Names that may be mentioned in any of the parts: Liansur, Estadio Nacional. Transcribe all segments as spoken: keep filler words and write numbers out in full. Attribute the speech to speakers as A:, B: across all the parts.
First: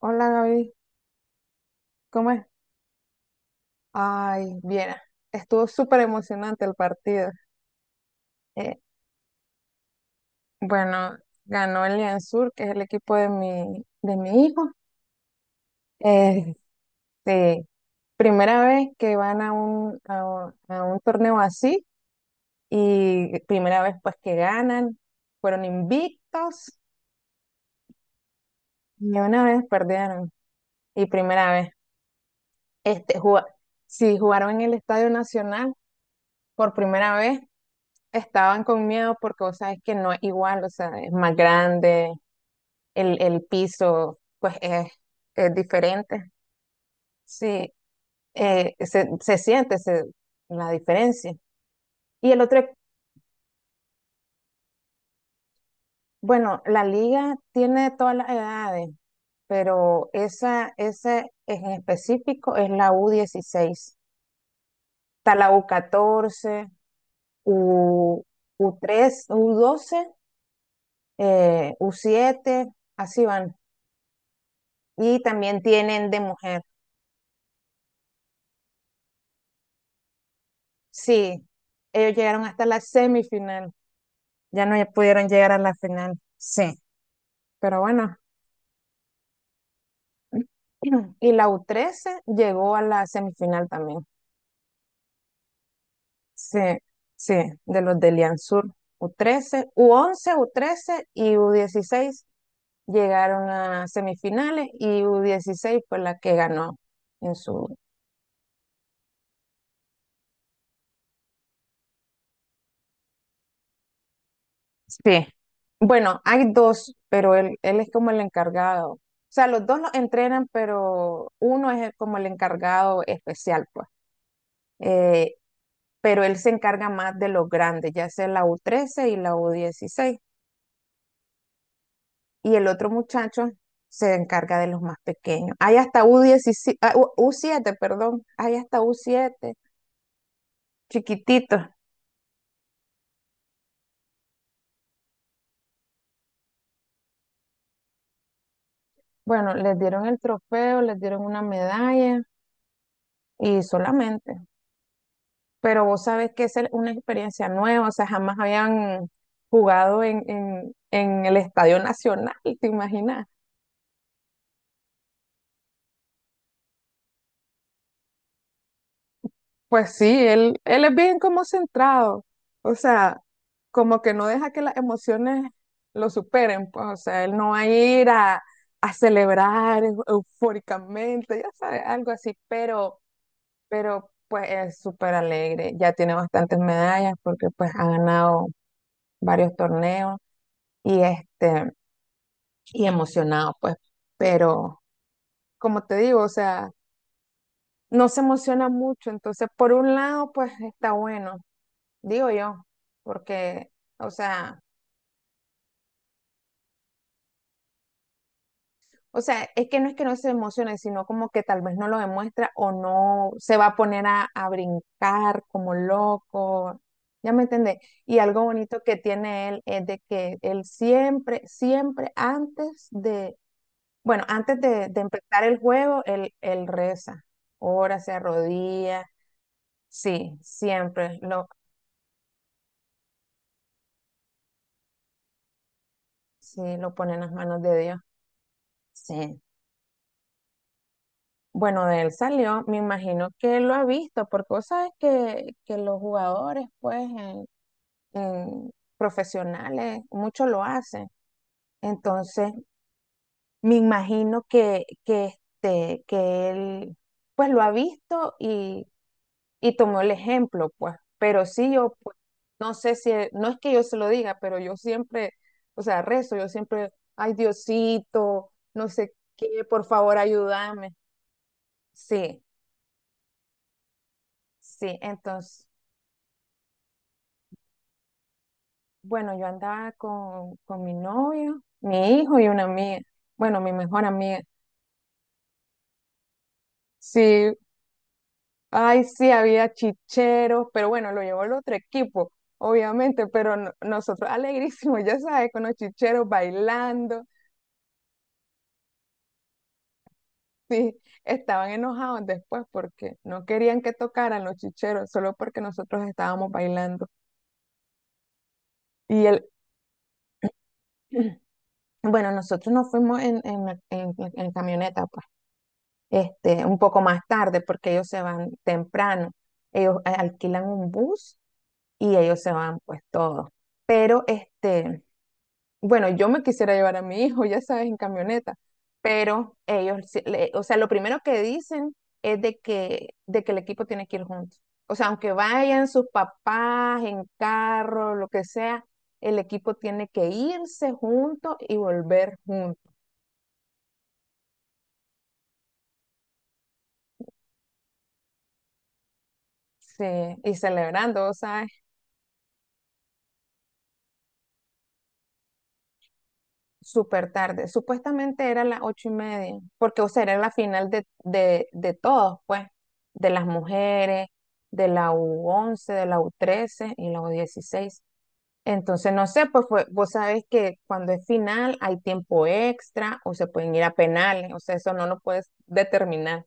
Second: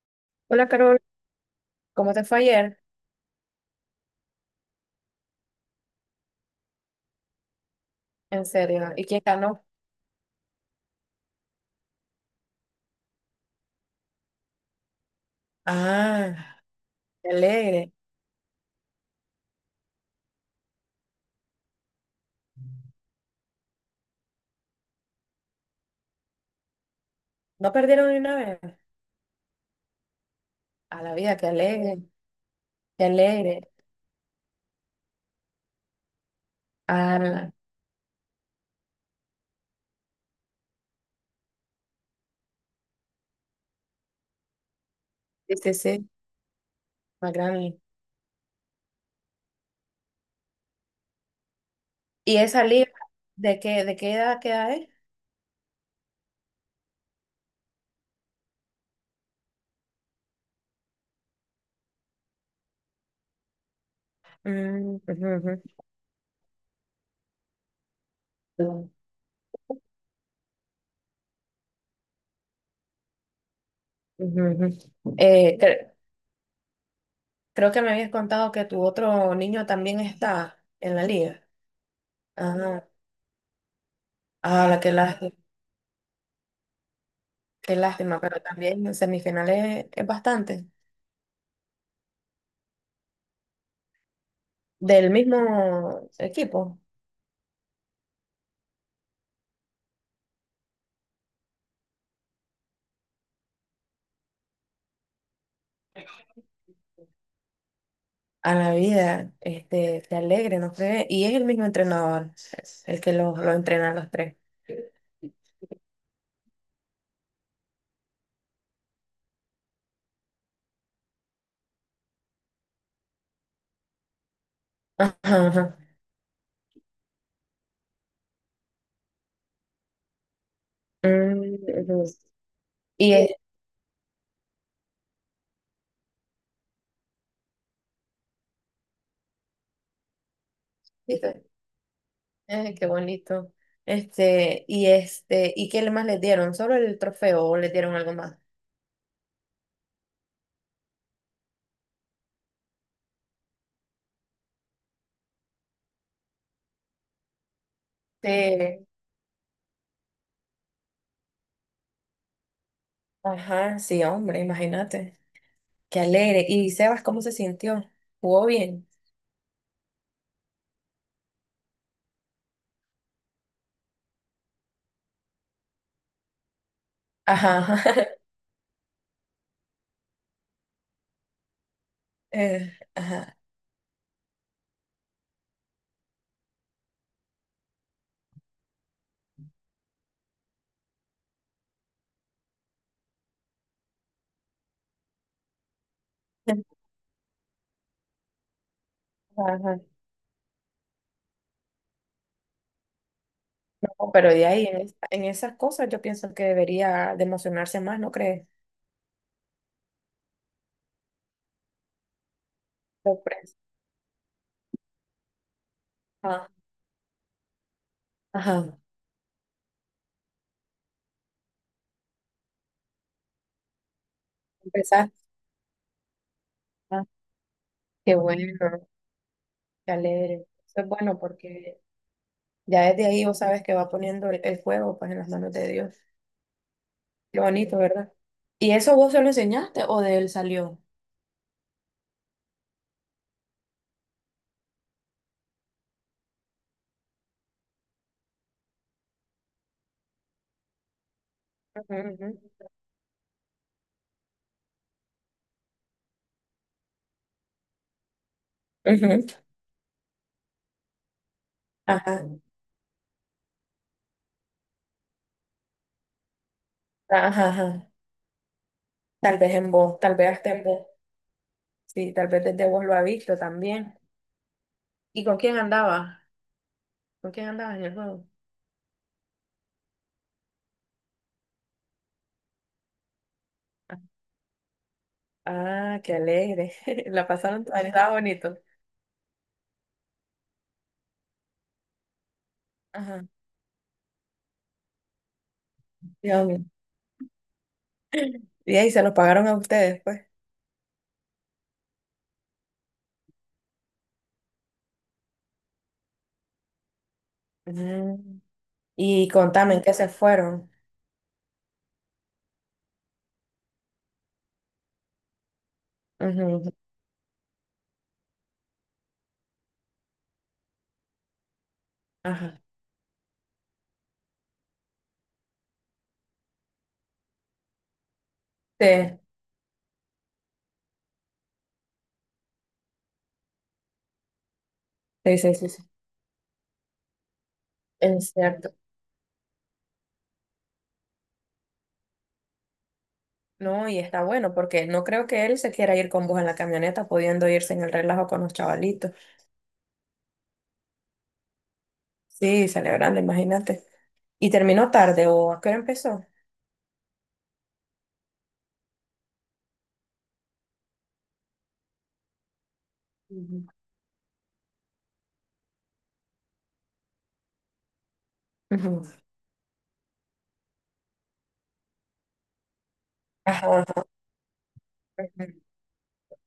A: Hola
B: Hola
A: Gaby,
B: Carol, ¿cómo te
A: ¿cómo
B: fue
A: es?
B: ayer?
A: Ay, bien, estuvo súper emocionante el partido.
B: En
A: Eh,
B: serio, ¿y quién ganó?
A: bueno, ganó el Liansur, que es el equipo de mi, de mi hijo. Este,
B: Ah, qué alegre.
A: primera vez que van a un, a un, a un torneo así, y primera vez pues que ganan, fueron invictos
B: ¿No perdieron ni una vez?
A: y una vez perdieron
B: A
A: y
B: la vida, qué
A: primera vez.
B: alegre, qué
A: Este, juga-
B: alegre.
A: sí, jugaron en el Estadio Nacional por primera vez.
B: Ah,
A: Estaban con miedo porque vos sabes que no es igual, o sea, es más grande, el, el piso pues es, es
B: sí, sí, sí,
A: diferente.
B: más
A: Sí,
B: grande.
A: eh, se, se siente se- la diferencia. Y
B: ¿Y
A: el otro,
B: esa liga, de qué, de qué edad queda es?
A: bueno, la liga tiene todas las edades, pero esa, esa en específico es la u dieciséis.
B: Mm,
A: Está la
B: ujú,
A: u catorce, U, catorce u u
B: ujú,
A: tres u doce, eh, u siete, así van.
B: ujú, ujú.
A: Y
B: Eh,
A: también
B: cre-
A: tienen de mujer.
B: creo que me habías contado que tu otro niño también está en la
A: Sí,
B: liga.
A: ellos llegaron hasta la
B: Ah,
A: semifinal, ya
B: ah,
A: no
B: la- qué
A: pudieron
B: lástima,
A: llegar a la final, sí,
B: qué
A: pero bueno.
B: lástima, pero también en semifinales es bastante.
A: Y la u trece llegó a la semifinal también,
B: Del mismo
A: sí,
B: equipo.
A: sí, de los de Liansur. U trece, u once, u trece y u dieciséis llegaron a semifinales, y u dieciséis fue la que ganó en su...
B: A la vida, este, que alegre, no sé, y es el mismo entrenador, el que los lo entrena a los tres.
A: Sí. Bueno, hay dos, pero él, él es como el encargado. O sea, los dos los entrenan, pero uno es el- como el encargado especial, pues.
B: Ajá,
A: Eh,
B: ajá.
A: pero él se encarga más de los grandes, ya sea la u trece y la u dieciséis.
B: Mm, ujú.
A: Y el otro
B: Y Eh,
A: muchacho se encarga de los más pequeños. Hay hasta u diecisiete, ah, U- U7, perdón. Hay hasta u siete,
B: este,
A: chiquititos.
B: eh, qué bonito. Este, y este, ¿y qué más les dieron? ¿Solo el trofeo o les dieron algo más?
A: Bueno, les dieron el trofeo, les dieron una medalla y solamente. Pero vos sabés que es el- una experiencia nueva, o sea, jamás
B: Sí.
A: habían jugado en, en, en el Estadio Nacional, ¿te imaginas?
B: Ajá, sí, hombre, imagínate. Qué alegre. ¿Y Sebas cómo se sintió? ¿Jugó bien?
A: Pues sí, él, él es bien como centrado, o sea, como que no deja que las emociones lo superen, pues, o sea, él no
B: Ajá.
A: va a ir a, a celebrar eu- eufóricamente, ya sabes, algo así,
B: Eh,
A: pero,
B: ajá.
A: pero pues es súper alegre, ya tiene bastantes medallas porque pues ha ganado varios torneos, y este... y emocionado, pues, pero como te digo, o sea, no se emociona mucho, entonces por
B: Ajá.
A: un lado, pues está bueno, digo yo, porque, o
B: No, pero de
A: sea,
B: ahí, en, es- en esas cosas yo pienso que debería de emocionarse más, ¿no crees?
A: o sea, es que no es que no se emocione, sino como que tal vez no lo demuestra o no
B: Sorpresa.
A: se va a poner a, a brincar como
B: Ah,
A: loco, ¿ya me entendés? Y algo
B: ajá,
A: bonito que tiene él es de que él siempre, siempre antes de, bueno, antes de, de
B: empezaste.
A: empezar el juego, él, él
B: Ah,
A: reza, ora, se
B: qué bueno,
A: arrodilla.
B: qué alegre.
A: Sí,
B: Eso es bueno
A: siempre lo,
B: porque ya desde ahí vos sabes que va poniendo el, el fuego pues en las manos de Dios.
A: sí, lo pone en las
B: Qué
A: manos
B: bonito,
A: de Dios.
B: ¿verdad? ¿Y eso vos se lo
A: Sí.
B: enseñaste o de él salió?
A: Bueno, de él salió, me imagino que lo ha visto, porque vos sabes que, que los jugadores, pues, en- en profesionales, muchos lo hacen.
B: Ujú,
A: Entonces,
B: ujú.
A: me imagino que, que, este, que él, pues, lo ha visto y,
B: Ujú.
A: y tomó el ejemplo, pues, pero sí yo, pues,
B: Ajá,
A: no sé si, no es que yo se lo diga, pero yo siempre, o sea, rezo, yo siempre, ay
B: ajá, ajá.
A: Diosito, no sé
B: Tal
A: qué,
B: vez en
A: por
B: vos, tal
A: favor
B: vez hasta en vos.
A: ayúdame.
B: Sí, tal vez
A: Sí,
B: desde vos lo ha visto también.
A: sí,
B: ¿Y con quién
A: entonces,
B: andaba? ¿Con quién andabas en el juego?
A: bueno, yo andaba con, con mi novio, mi hijo y una amiga, bueno, mi mejor amiga.
B: Ah, qué alegre. La
A: Sí,
B: pasaron, ah, estaba bonito.
A: ay, sí, había chicheros, pero bueno, lo llevó el otro equipo.
B: Ajá.
A: Obviamente, pero no- nosotros alegrísimos, ya sabes, con los chicheros
B: Dios mío.
A: bailando.
B: Y ahí se los pagaron a ustedes, pues.
A: Sí, estaban enojados después porque no querían que tocaran los chicheros solo porque nosotros estábamos bailando.
B: Mm,
A: Y
B: Y
A: el,
B: contame, ¿en qué se fueron?
A: bueno, nosotros nos fuimos en, en, la- en- en camioneta, pues, este,
B: Ujú,
A: un poco más tarde porque ellos se van temprano. Ellos eh, alquilan un bus y ellos se
B: Ajá.
A: van, pues, todos. Pero, este, bueno, yo me quisiera llevar a mi hijo, ya sabes, en camioneta,
B: Sí,
A: pero ellos, sí- le- o sea, lo primero que dicen es de que, de que el equipo tiene que ir juntos. O sea, aunque
B: sí, sí, sí. Sí.
A: vayan sus papás en carro, lo
B: Es
A: que
B: cierto.
A: sea, el equipo tiene que irse junto y volver juntos,
B: No, y está bueno porque no creo que él se quiera ir con vos en la camioneta, pudiendo irse en el relajo con los chavalitos.
A: sí, y celebrando, ¿sabes?
B: Sí, celebrando, imagínate. ¿Y terminó tarde o a qué hora empezó?
A: Súper tarde. Supuestamente era las ocho y media, porque, o sea, era la final de, de, de todos, pues, de las
B: Ujú,
A: mujeres, de la u once, de la u trece y la u dieciséis. Entonces,
B: ujú,
A: no sé, pues fue- vos sabés que cuando es final hay tiempo extra o se
B: ajá,
A: pueden ir a
B: ajá,
A: penales, o sea, eso no lo puedes
B: ujú,
A: determinar.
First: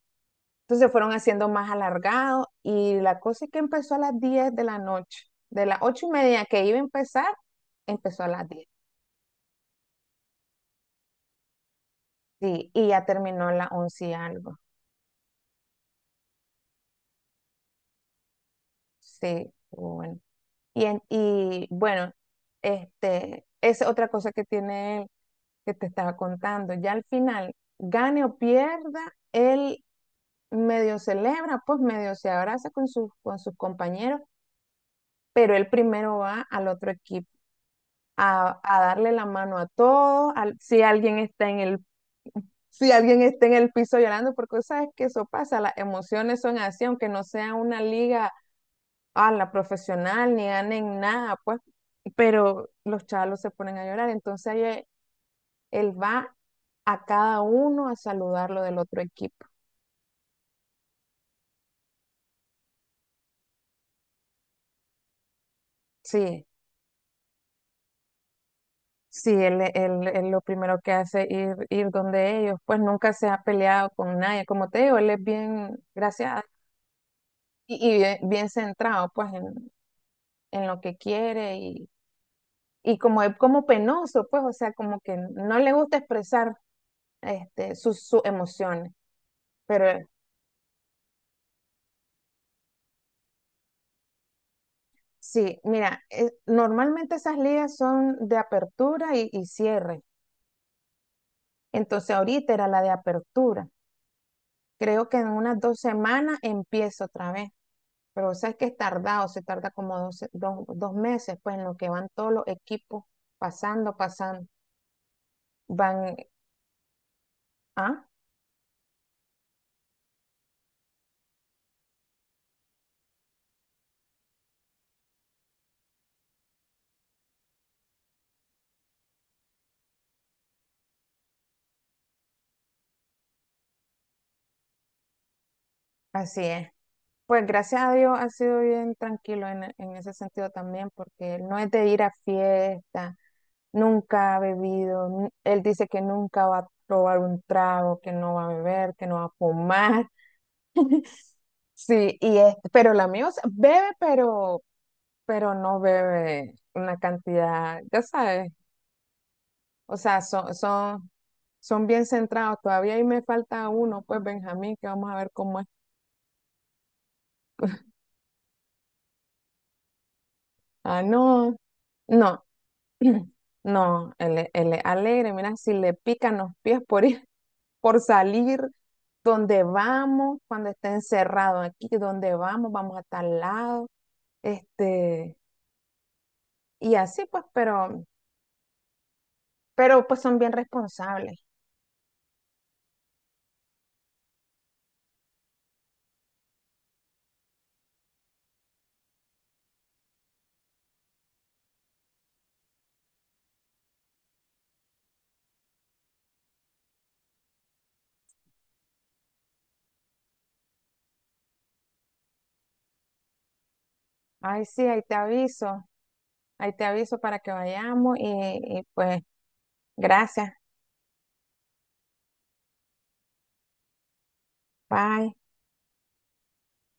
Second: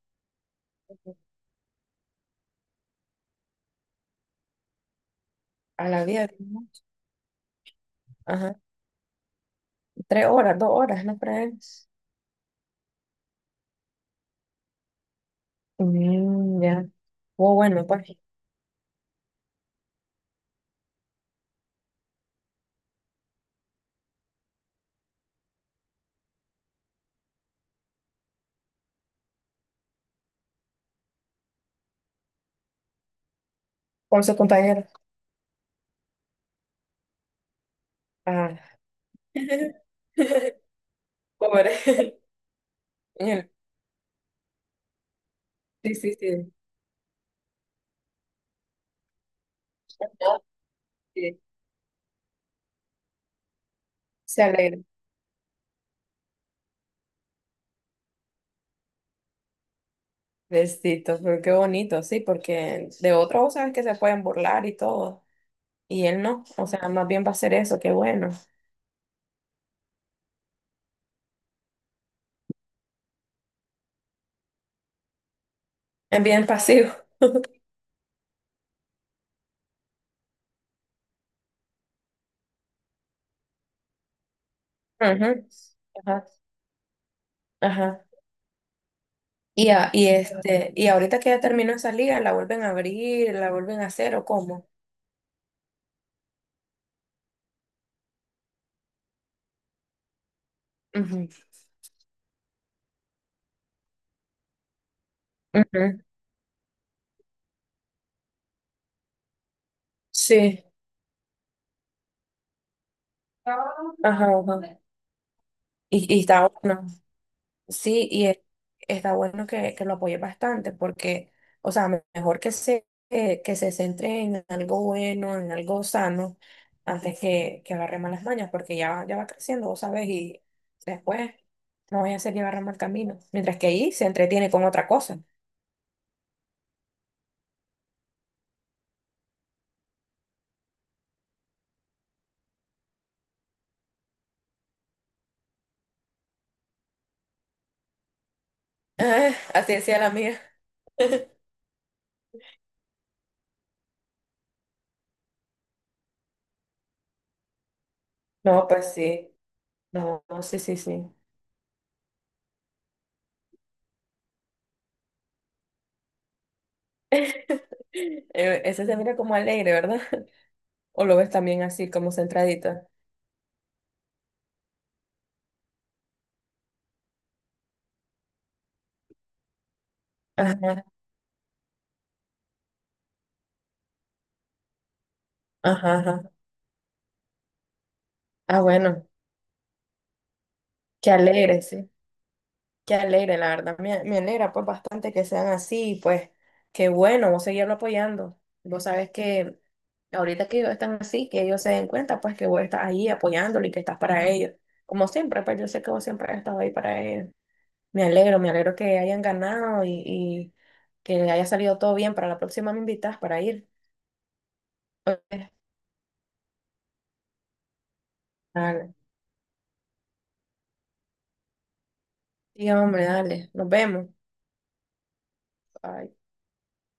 A: Entonces fueron haciendo más alargado y la cosa es que empezó a las diez de la noche. De las
B: a la
A: ocho y
B: diez,
A: media que
B: ujú.
A: iba a empezar, empezó a las
B: Ajá,
A: diez.
B: tres horas, dos horas, ¿no crees?
A: Sí, y ya terminó a las once y algo.
B: Mm, ya. Oh, bueno, pues,
A: Sí, pero bueno. Y, en- y bueno, este, es otra cosa que tiene él que te estaba contando. Ya al final, gane o pierda, él medio celebra, pues medio se abraza con sus, con sus compañeros,
B: con sus compañeros.
A: pero él primero va al otro equipo a,
B: Ah,
A: a darle la mano a todos, al- si alguien está en
B: pobre.
A: el, si alguien
B: Ñe.
A: está en el piso llorando, porque sabes que eso pasa, las
B: Sí, sí,
A: emociones
B: sí.
A: son así, aunque no sea una liga a la profesional,
B: Ah,
A: ni ganen nada,
B: sí,
A: pues, pero los chalos se ponen a llorar.
B: se
A: Entonces ahí
B: alegra.
A: e- él va a cada uno a saludarlo del otro equipo.
B: Besito, pero qué bonito, sí, porque de otros vos sabes que se pueden burlar y todo. Y él no.
A: Sí,
B: O sea, más bien va a hacer eso, qué bueno.
A: sí, él, él- él lo primero que hace es ir, ir donde ellos, pues nunca se ha peleado con nadie. Como te digo, él es bien,
B: Es
A: gracias, a-
B: bien pasivo.
A: y, y bien, bien centrado, pues, en, en lo que quiere y, y como es como penoso, pues, o sea, como que
B: Ujú.
A: no le gusta
B: Ajá.
A: expresar este,
B: Ajá.
A: sus, sus emociones.
B: Y,
A: Pero
B: a- y este, y ahorita que ya terminó esa liga, ¿la vuelven a abrir? ¿La vuelven a hacer o cómo?
A: sí, mira, eh, normalmente esas ligas son de apertura y, y cierre.
B: Ujú.
A: Entonces ahorita era la de apertura. Creo que en unas dos
B: Ujú.
A: semanas empiezo otra vez. Pero sabes que es tardado, se tarda como dos,
B: Sí.
A: dos- dos meses, pues en lo que van todos los equipos pasando,
B: Ajá,
A: pasando.
B: ajá. Y,
A: Van,
B: y está bueno.
A: ah,
B: Sí, y e- está bueno que, que lo apoye bastante porque, o sea, me- mejor que se, eh, que se centre en algo bueno, en algo sano, antes que, que agarre malas mañas, porque ya, va- ya va creciendo, vos sabes, y después no voy a hacer llevar a mal camino, mientras que ahí se entretiene con otra cosa.
A: así es. Pues gracias a Dios ha sido bien tranquilo en, en ese sentido también, porque no es de ir a fiesta, nunca ha bebido, nu- él dice que nunca va a probar un trago, que no va a beber, que no va a
B: Ah, así decía
A: fumar,
B: la mía.
A: sí, y es, pero la mía, o sea, bebe, pero, pero no bebe una cantidad, ya sabes,
B: No, pues sí,
A: o sea,
B: no, no,
A: son,
B: sí, sí, sí.
A: son, son bien centrados, todavía ahí me falta uno, pues Benjamín, que vamos a ver cómo es.
B: Eh, Ese se mira como alegre, ¿verdad?
A: Ah,
B: ¿O lo ves
A: no.
B: también así, como
A: No,
B: centradito?
A: no, él, es- él es alegre, mira, si le pican los pies por ir, por salir, donde vamos, cuando
B: Ajá,
A: esté encerrado aquí, donde vamos, vamos a tal lado, este,
B: ajá, ajá.
A: y así pues, pero,
B: Ah, bueno,
A: pero pues son bien
B: qué
A: responsables.
B: alegre, sí, qué alegre, la verdad, me, me alegra pues bastante que sean así, y, pues qué bueno, vos seguirlo apoyando. Vos sabes que ahorita que ellos están así, que ellos se den cuenta pues que vos estás ahí apoyándolo y que estás para ellos. Como siempre, pues yo sé que vos siempre has estado ahí para ellos. Me alegro, me alegro que hayan ganado y, y que haya salido todo bien. Para la próxima me invitas para ir.
A: Ay, sí, ahí te
B: Ok,
A: aviso, ahí te aviso para que vayamos y, y
B: dale.
A: pues, gracias,
B: Sí, hombre, dale, nos vemos.
A: bye.
B: Bye.